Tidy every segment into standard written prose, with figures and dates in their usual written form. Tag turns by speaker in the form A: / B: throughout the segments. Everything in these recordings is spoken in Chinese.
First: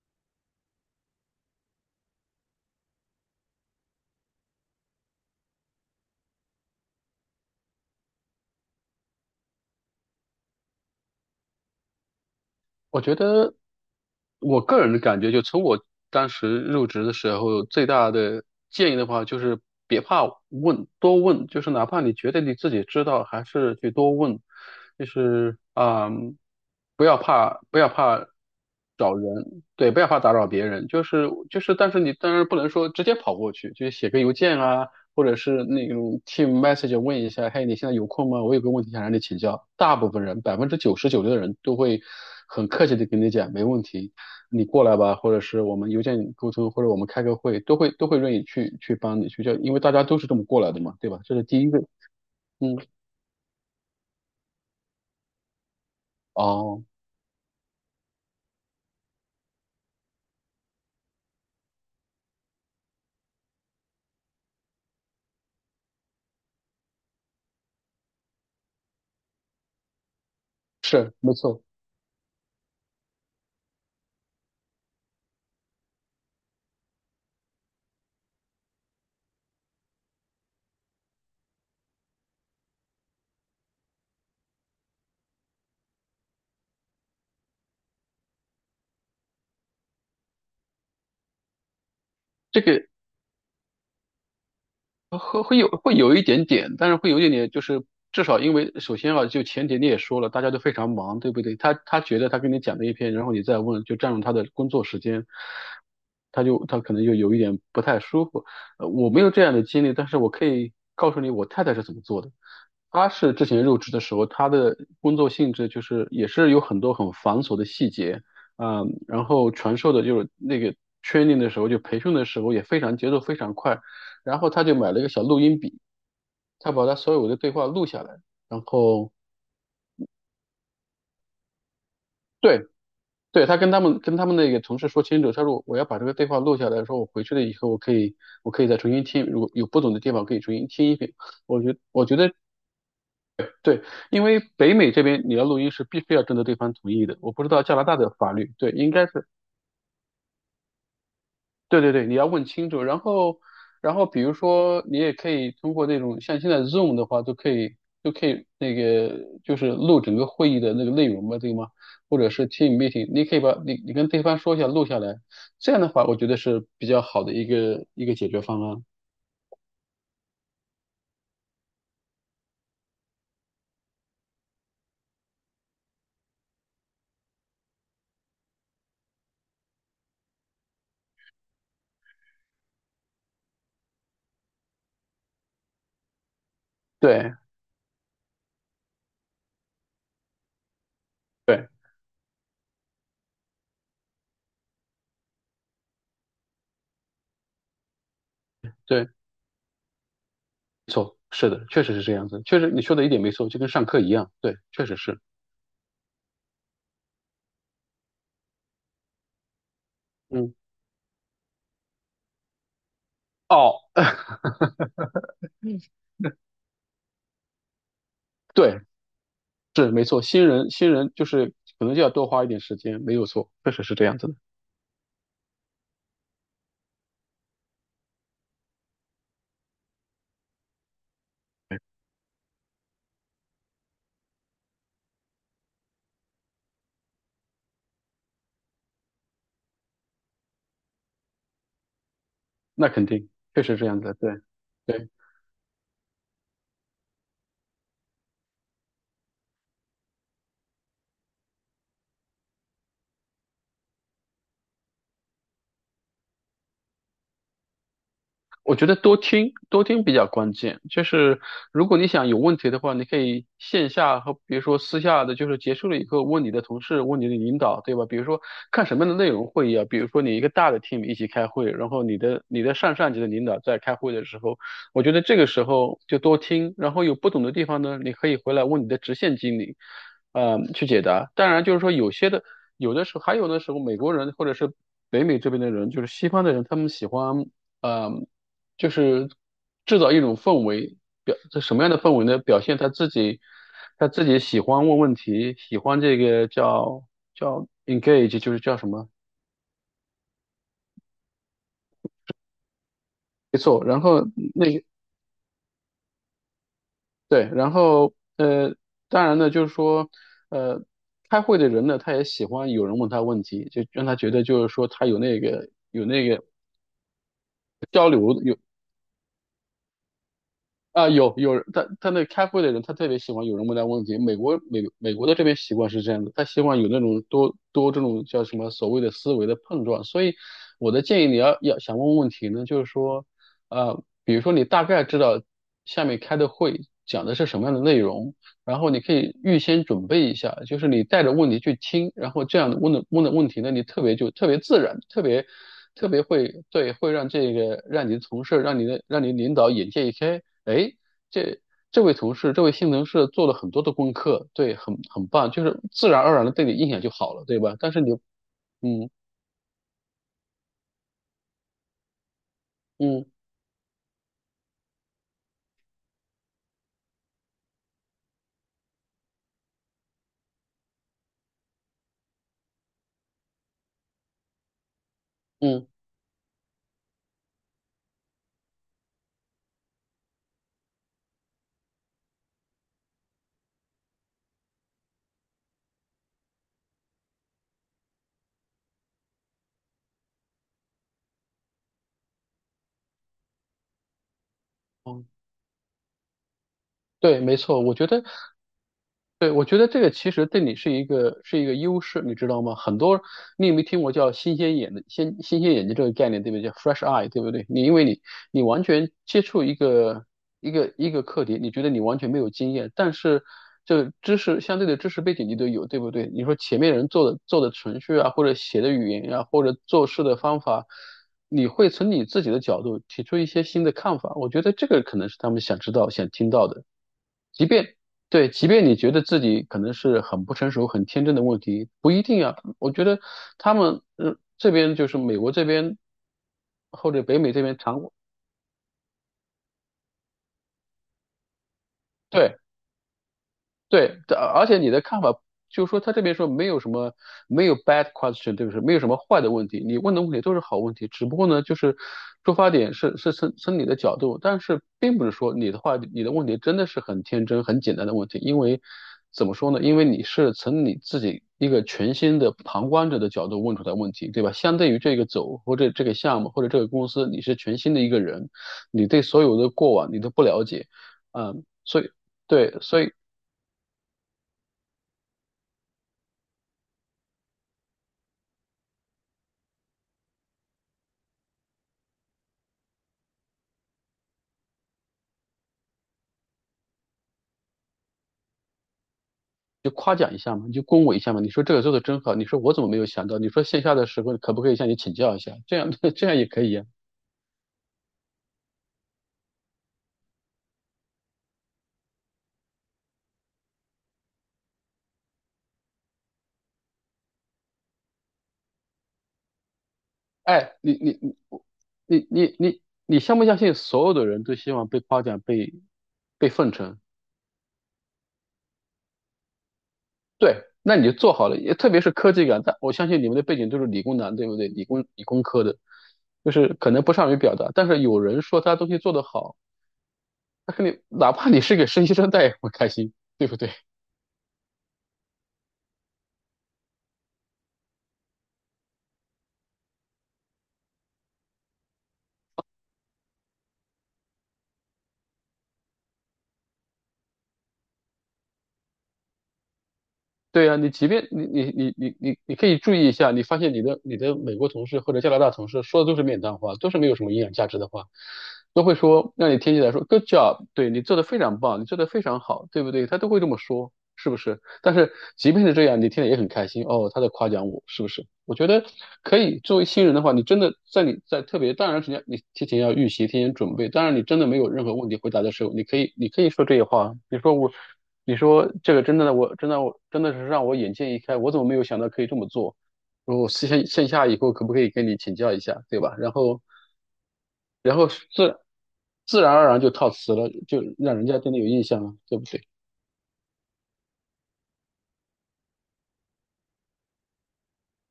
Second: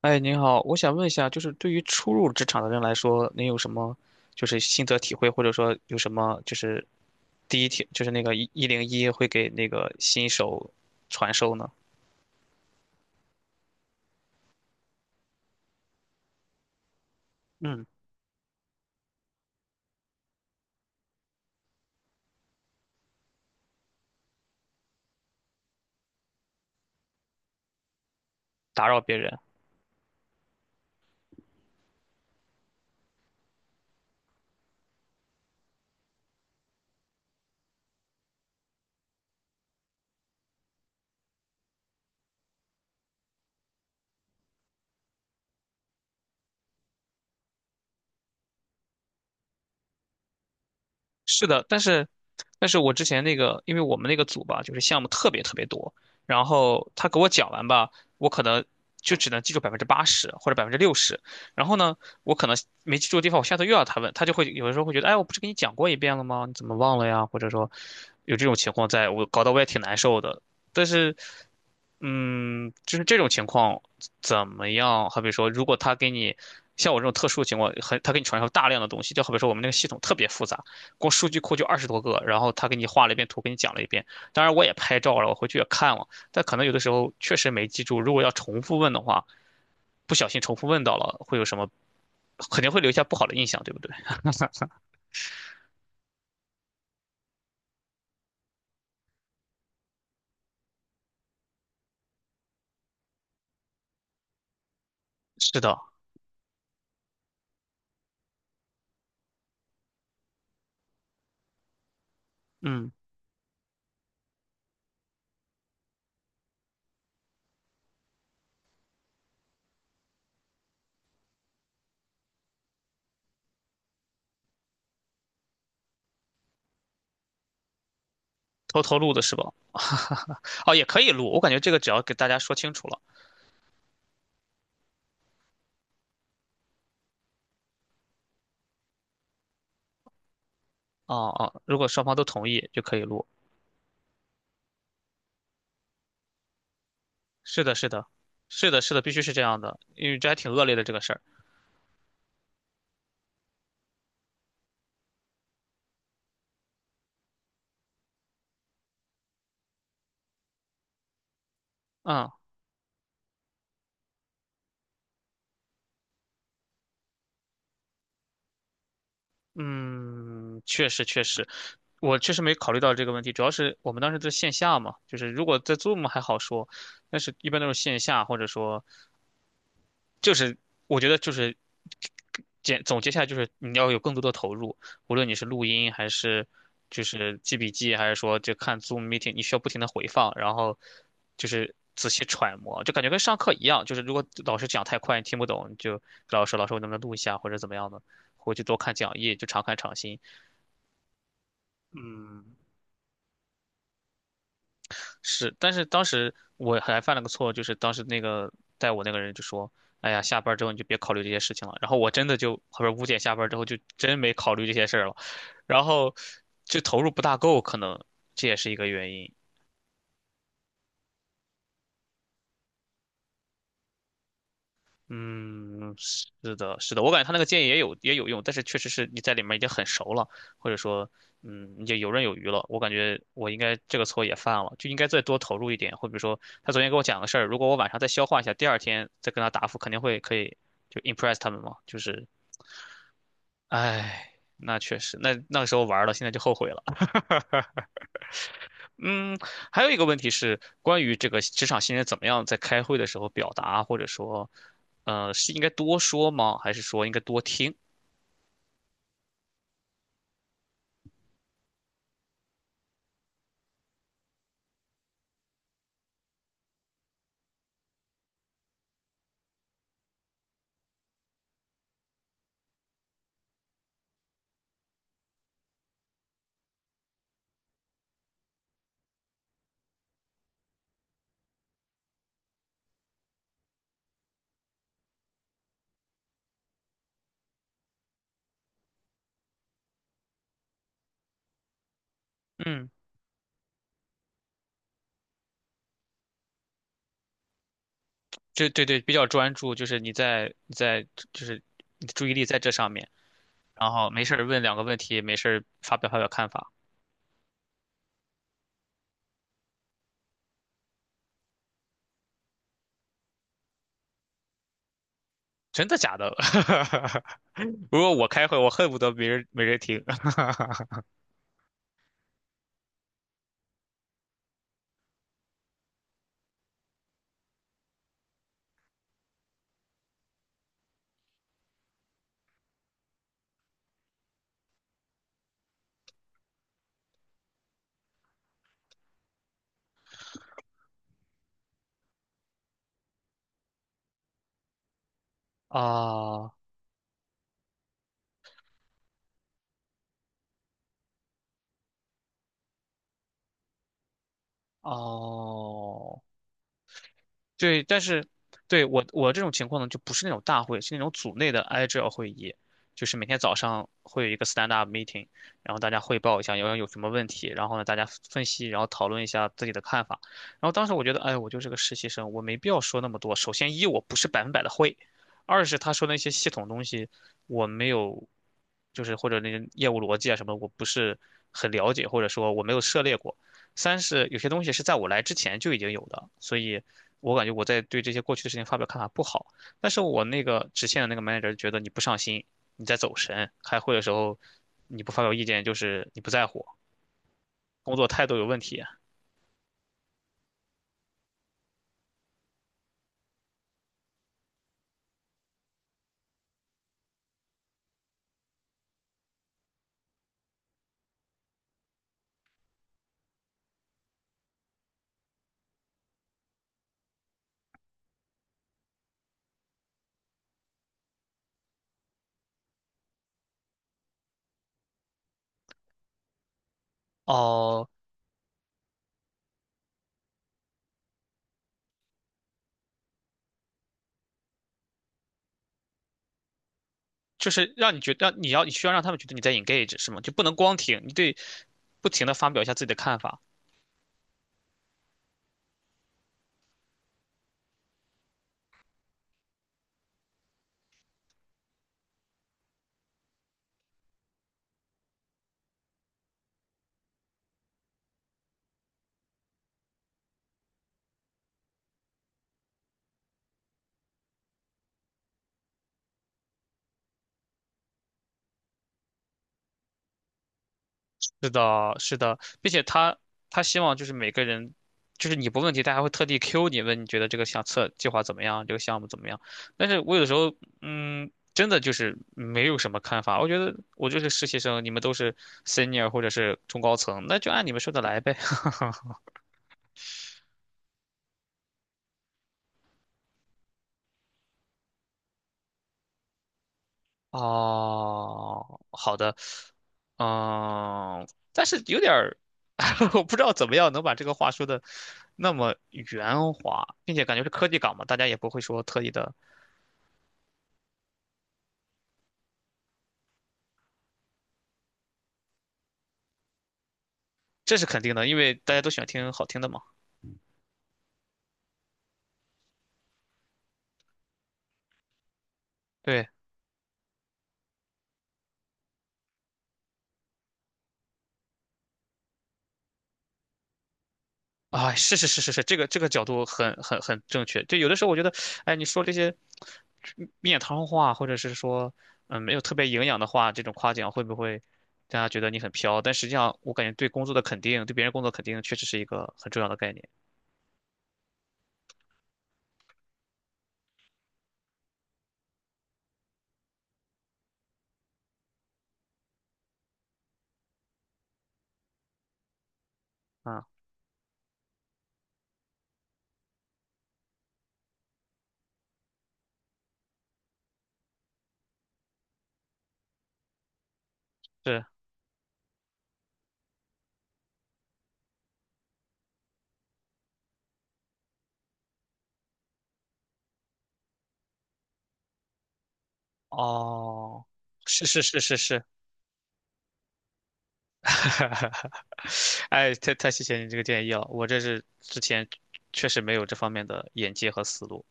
A: 哎，您好，我想问一下，就是对于初入职场的人来说，您有什么就是心得体会，或者说有什么就是第一天就是那个101会给那个新手传授呢？
B: 我觉得我个人的感觉，就从我当时入职的时候，
A: 嗯，
B: 最大的建议的话，就是别怕问，多问，就是哪怕你觉得你自己知道，还是去多问，就是啊、嗯不要怕，不要怕
A: 打扰
B: 找
A: 别人。
B: 人，对，不要怕打扰别人，但是你当然不能说直接跑过去，就是写个邮件啊，或者是那种 team message 问一下，嘿，你现在有空吗？我有个问题想让你请教。大部分人，百分之九十九的人都会很客气的跟你讲，没问题，你过来吧，或者是我们邮件沟通，或者我们开个会，都会愿意去帮你去教，因为大家都是这么过来的嘛，对吧？这是
A: 是
B: 第
A: 的，
B: 一
A: 但
B: 个，
A: 是，但是
B: 嗯，
A: 我之前那个，因为我们那个组吧，就是项目特别特别多，然
B: 哦，
A: 后他给我讲完吧，我可能就只能记住80%或者60%，然后呢，我可能没记住的地方，我下次又要他问，他就会有的时候会觉得，哎，我不是跟你讲过一遍了吗？你怎么忘了呀？或者说有这种情况在，我搞得我也挺难受的。但
B: 是，
A: 是，
B: 没错。
A: 嗯，就是这种情况怎么样？好比说，如果他给你像我这种特殊情况，很他给你传授大量的东西，就好比说我们那个系统特别复杂。光数据库就20多个，然后他给你画了一遍图，给你讲了一遍。当然我也拍照了，我回去也看了，但可能有的时候确实没记住。如果要重复问的话，不小心重复问到了，会有什么？
B: 这
A: 肯定会
B: 个。
A: 留下不好的印象，对不对？
B: 会有一点点，但是会有一点点，就是至少因为首先啊，就前提你也说了，大家都非常忙，对不对？他觉得他跟你讲了一篇，然后你再问，就占用他的工作时间，
A: 是的，
B: 他可能就有一点不太舒服。我没有这样的经历，但是我可以告诉你我太太是怎么做的。
A: 嗯，
B: 他是之前入职的时候，他的工作性质就是也是有很多很繁琐的细节，嗯，然后传授的就是那个 training 的时候，就培训的时候也非常节奏非常快，然后他就买了一个小录音笔，他把他所有的对话录下来，然
A: 偷偷
B: 后，
A: 录的是吧？哦，也可以录，我感觉这个只要给大家说
B: 对
A: 清楚了，
B: 对，他跟他们那个同事说清楚，他说我要把这个对话录下来，说我回去了以后我可以再重新听，如果有不懂的地方可以重新听一遍。
A: 哦
B: 我
A: 哦，
B: 觉
A: 如果双
B: 我觉
A: 方都
B: 得
A: 同意就可以录。
B: 对，因为北美这边你要录音是必须要征得对方同意的，我不知道
A: 是的，
B: 加拿
A: 是
B: 大
A: 的，
B: 的法律，
A: 是
B: 对，
A: 的，
B: 应
A: 是的，
B: 该
A: 必须
B: 是，
A: 是这样的，因为这还挺恶劣的这个事儿，
B: 对对对，你要问清楚。然后比如说你也可以通过那种像现在 Zoom 的话，都可以那个就是录整个会议的那个内容嘛，对吗？或者
A: 嗯。
B: 是 Team meeting,你可以你跟对方说一下录下来，这样的话我觉得是比较好的一个解决方案。
A: 嗯，确实确实，我确实没考虑到这个问题，主要是我们当时在线下嘛，就是如果在 Zoom 还好说，但是一般都是线下，或者说就是我觉得就是简总结下来就是你要有更多的投入，无论你是录音还是就
B: 对
A: 是记笔记，还是说就看 Zoom meeting，你需要不停的回放，然后就
B: 对
A: 是仔细揣摩，就感觉跟上课一样，就是如果老师讲太快你听不懂，你就跟老师老师我能不能录一下或者怎么样的，回去多看
B: 对，
A: 讲义，就常看常新。
B: 没错，是的，确实是这样子，
A: 嗯，
B: 确实你说的一点没错，就跟上课一样，对，确实是，
A: 是，但是当时我还犯了个错，就是当时那个带我那个人就说：“哎呀，下
B: 嗯。
A: 班之后你就别考虑这些事情了。”然后我真的就，后边5点下班之后就
B: 哦，
A: 真没 考虑这些事儿了，然后就投入不大够，可能这也是一
B: 对，
A: 个原因。
B: 是没错，新人就是可能就要多花一点时间，没有错，确实是这样子的。
A: 嗯，是的，是的，我感觉他那个建议也有也有用，但是确实是你在里面已经很熟了，或者说，嗯，
B: 对，
A: 你就游刃有余了。我感觉我应该这个错也犯了，就应该再多投入一点。或者说，他昨天跟我讲个事儿，如果我晚上再消化一下，第二天再跟他答复，肯定会可以就 impress 他们嘛。就是，
B: 那肯定，确实这样子的，
A: 唉，
B: 对。
A: 那确实，那个时候玩了，现在就后悔了。嗯，还有一个问题是关于这个职场新人怎么样在开会的时候表达，或者说，是应该多说吗？还是说应该多听？
B: 我觉得多听多听比较关键，就是如果你想有问题的话，你可以线下和比如说私下的，就是结束了以后问你的同事，问你的领导，对吧？比如说看什么样的内容会议啊，比如说你一个大的 team 一起开会，然后你的上上级的领导在开会的时候，我觉得这个时候就多听，然后有不懂的地方呢，你可以回来问你的直线经理，去解答。当然就是说有些的，有的时候美国人或者是北美这边的人，就是西方的人，他们喜欢。呃。就是制造一种氛围，表这什么样的氛围呢？表现他
A: 嗯，
B: 自己，他自己喜欢问问题，喜欢这个叫 engage,就是
A: 就
B: 叫
A: 对
B: 什
A: 对，
B: 么？
A: 比较专注，就是你在就是你的注意力在这上面，
B: 没错。
A: 然
B: 然
A: 后
B: 后
A: 没事儿问
B: 那
A: 两
B: 个
A: 个问题，没事儿发表发表看法，
B: 对，然后，当然呢，就是说，呃，开会的人呢，他也喜欢有人问他问题，就让他觉得就是说他有那个
A: 真的
B: 有
A: 假
B: 那
A: 的？
B: 个
A: 如果我开会，我恨不得没人听。
B: 啊，有人，他那开会的人，他特别喜欢有人问他问题。美国的这边习惯是这样的，他希望有那种多多这种叫什么所谓的思维的碰撞。所以我的建议，你要想问问题呢，就是说，比如说你大概知道下面开的会讲的是什么样的内容，然后你可以预先准备一下，就是你带着问题去听，然后这样问的问题呢，你特别就特别自然，特别特别
A: 啊
B: 会对，会让这个让你的同事，让你领导眼界一开。哎，这这位同事，这位性能是做了很多的功课，对，很很棒，就是自然
A: 哦，
B: 而然的对你印象就好了，对吧？
A: 对，
B: 但
A: 但
B: 是你，
A: 是对我
B: 嗯
A: 我这种情况呢，就不是那种大会，是那种组内的 agile 会议，就是每
B: 嗯
A: 天早上会有一个 stand up meeting，然后大家汇报一下有什么问题，然后呢大家分析，然后讨论一下自己的看法。然后当时我觉得，哎，我就是个实习生，我没必要说那么多。首先一我不是100%的会，二是
B: 嗯
A: 他说的那些系统东西我没有，就是或者那些业务逻辑啊什么，我不是很了解，或者说我没有涉猎过。三是有些东西是在我来之前就已经有的，所以我感觉我在对这些过去的事情发表看法不好。但是我那个直线的那个 manager 觉得你不上心，你在走神，开会的时候你不发
B: 嗯，
A: 表意见就是你不在乎，
B: 对，没错，
A: 工
B: 我觉
A: 作
B: 得
A: 态度有问题。
B: 对，我觉得这个其实对你是一个优势，你知道吗？你有没有听过叫新鲜眼睛这个概念，对不对？叫 fresh eye,对不对？因为你完全接触一个课题，你觉得你完全没有经验，但是这个知识相对的知识背景你都有，对不对？你说前面人做的程序啊，或者写的语言呀、或者做事的方法，你会从你自己的角度提出一些新的看法，我觉得这个可能是他们想知道、想听到的。即
A: 哦，
B: 便对，即便你觉得自己可能是很不成熟、很天真的问题，不一定啊。我觉得他们，嗯，这边就是美国这边或者北
A: 就
B: 美这
A: 是
B: 边
A: 让你
B: 常，
A: 觉得你要你需要让他们觉得你在 engage 是吗？就不能光听，你对不停的发
B: 对
A: 表一下自己的看法。
B: 对，这而且你的看法就是说，他这边说没有什么没有 bad question,对不对？没有什么坏的问题，你问的问题都是好问题，只不过呢，就是出发点是你的角度，但是并不是说你的问题真的是很天真、很简单的问题，因为怎么说呢？因为你是从你自己一个全新的旁观者的角度问出来问题，对吧？相对于这个走或者这个项目或者这个公司，你是全新的一个人，你对所有的过往你都不了解，
A: 是
B: 嗯，
A: 的，
B: 所以。
A: 是的，并
B: 对，
A: 且
B: 所以
A: 他希望就是每个人，就是你不问题，他还会特地 Q 你问你觉得这个相册计划怎么样，这个项目怎么样。但是我有的时候，嗯，真的就是没有什么看法。我觉得我就是实习生，你们都是 senior 或者是中高层，那就按你们说的来呗。
B: 就夸奖一下嘛，你就恭维一下嘛。你说这个做的真好，你说我怎么没有想到？你说线下的时候可不可以向你请教一下？这样也可以呀、
A: 哦，好的，嗯，但是有点儿，我不知道怎么样能把这个话说的那么圆滑，并且感觉是科技岗嘛，大家也不会说特意的
B: 哎，你相不相信所有的人都希望被夸奖、被奉承？
A: 这是肯定的，因为大家都喜欢听好听的嘛。
B: 对，那你就做好了。也特别是科技感，但我相信你们的背景都是理工男，对不对？理工理工科的，
A: 对，
B: 就是可能不善于表达，但是有人说他东西做得好，他肯定哪怕你是给实习生，带，也会开心，对不对？
A: 啊，是是是是是，这个角度很正确。就有的时候我觉得，哎，你说这些面汤话，或者是说没有特别营养的话，这种夸奖会不会大家觉得你很飘？但实际上，我感觉对工作的肯定，对别人工作肯定，确实是一个很重要的概念。
B: 对啊，你即便你你你你你你可以注意一下，你发现你的美国同事或者加拿大同事说的都是面谈话，都是没有什么营养价值的话，都会说让你听起来说 “good job”,对你做的非常棒，你做的非常好，对不对？他都会这么
A: 嗯，
B: 说，是不是？但是即便是这样，你听了也很开心哦，他在夸奖我，是不是？我觉得可以，作为新人的话，你在特别，当然时间，你提前要预习，提前准备。当然你真的没有
A: 是
B: 任何问题回答的时候，你可以说这些话啊，你说我。你说这个真的，我真的是让我眼界一开，我怎么没有想到可以这么做？然后线下以后可不可以跟你请教一下，对吧？然后
A: 哦，
B: 然
A: 是
B: 后
A: 是是是
B: 自
A: 是。
B: 自然而然就套词了，就让人家对你有印象 了，对不对？
A: 哎，太谢谢你这个建议了，我这是之前确实没有这方面的眼界和思路。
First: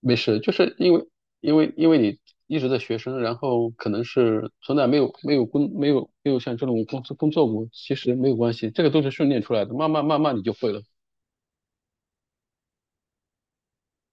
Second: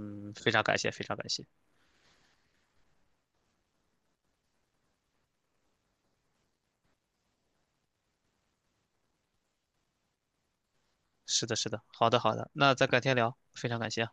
B: 没事，
A: 非
B: 就
A: 常
B: 是
A: 感谢，
B: 因
A: 非
B: 为
A: 常感谢。
B: 因为因为你一直在学生，然后可能是从来没有像这种工作过，其实没有关系，这个都是训练出来的，慢慢慢慢你就会了。
A: 是的，是的，好的，好的，那咱改天聊，非常感谢哈。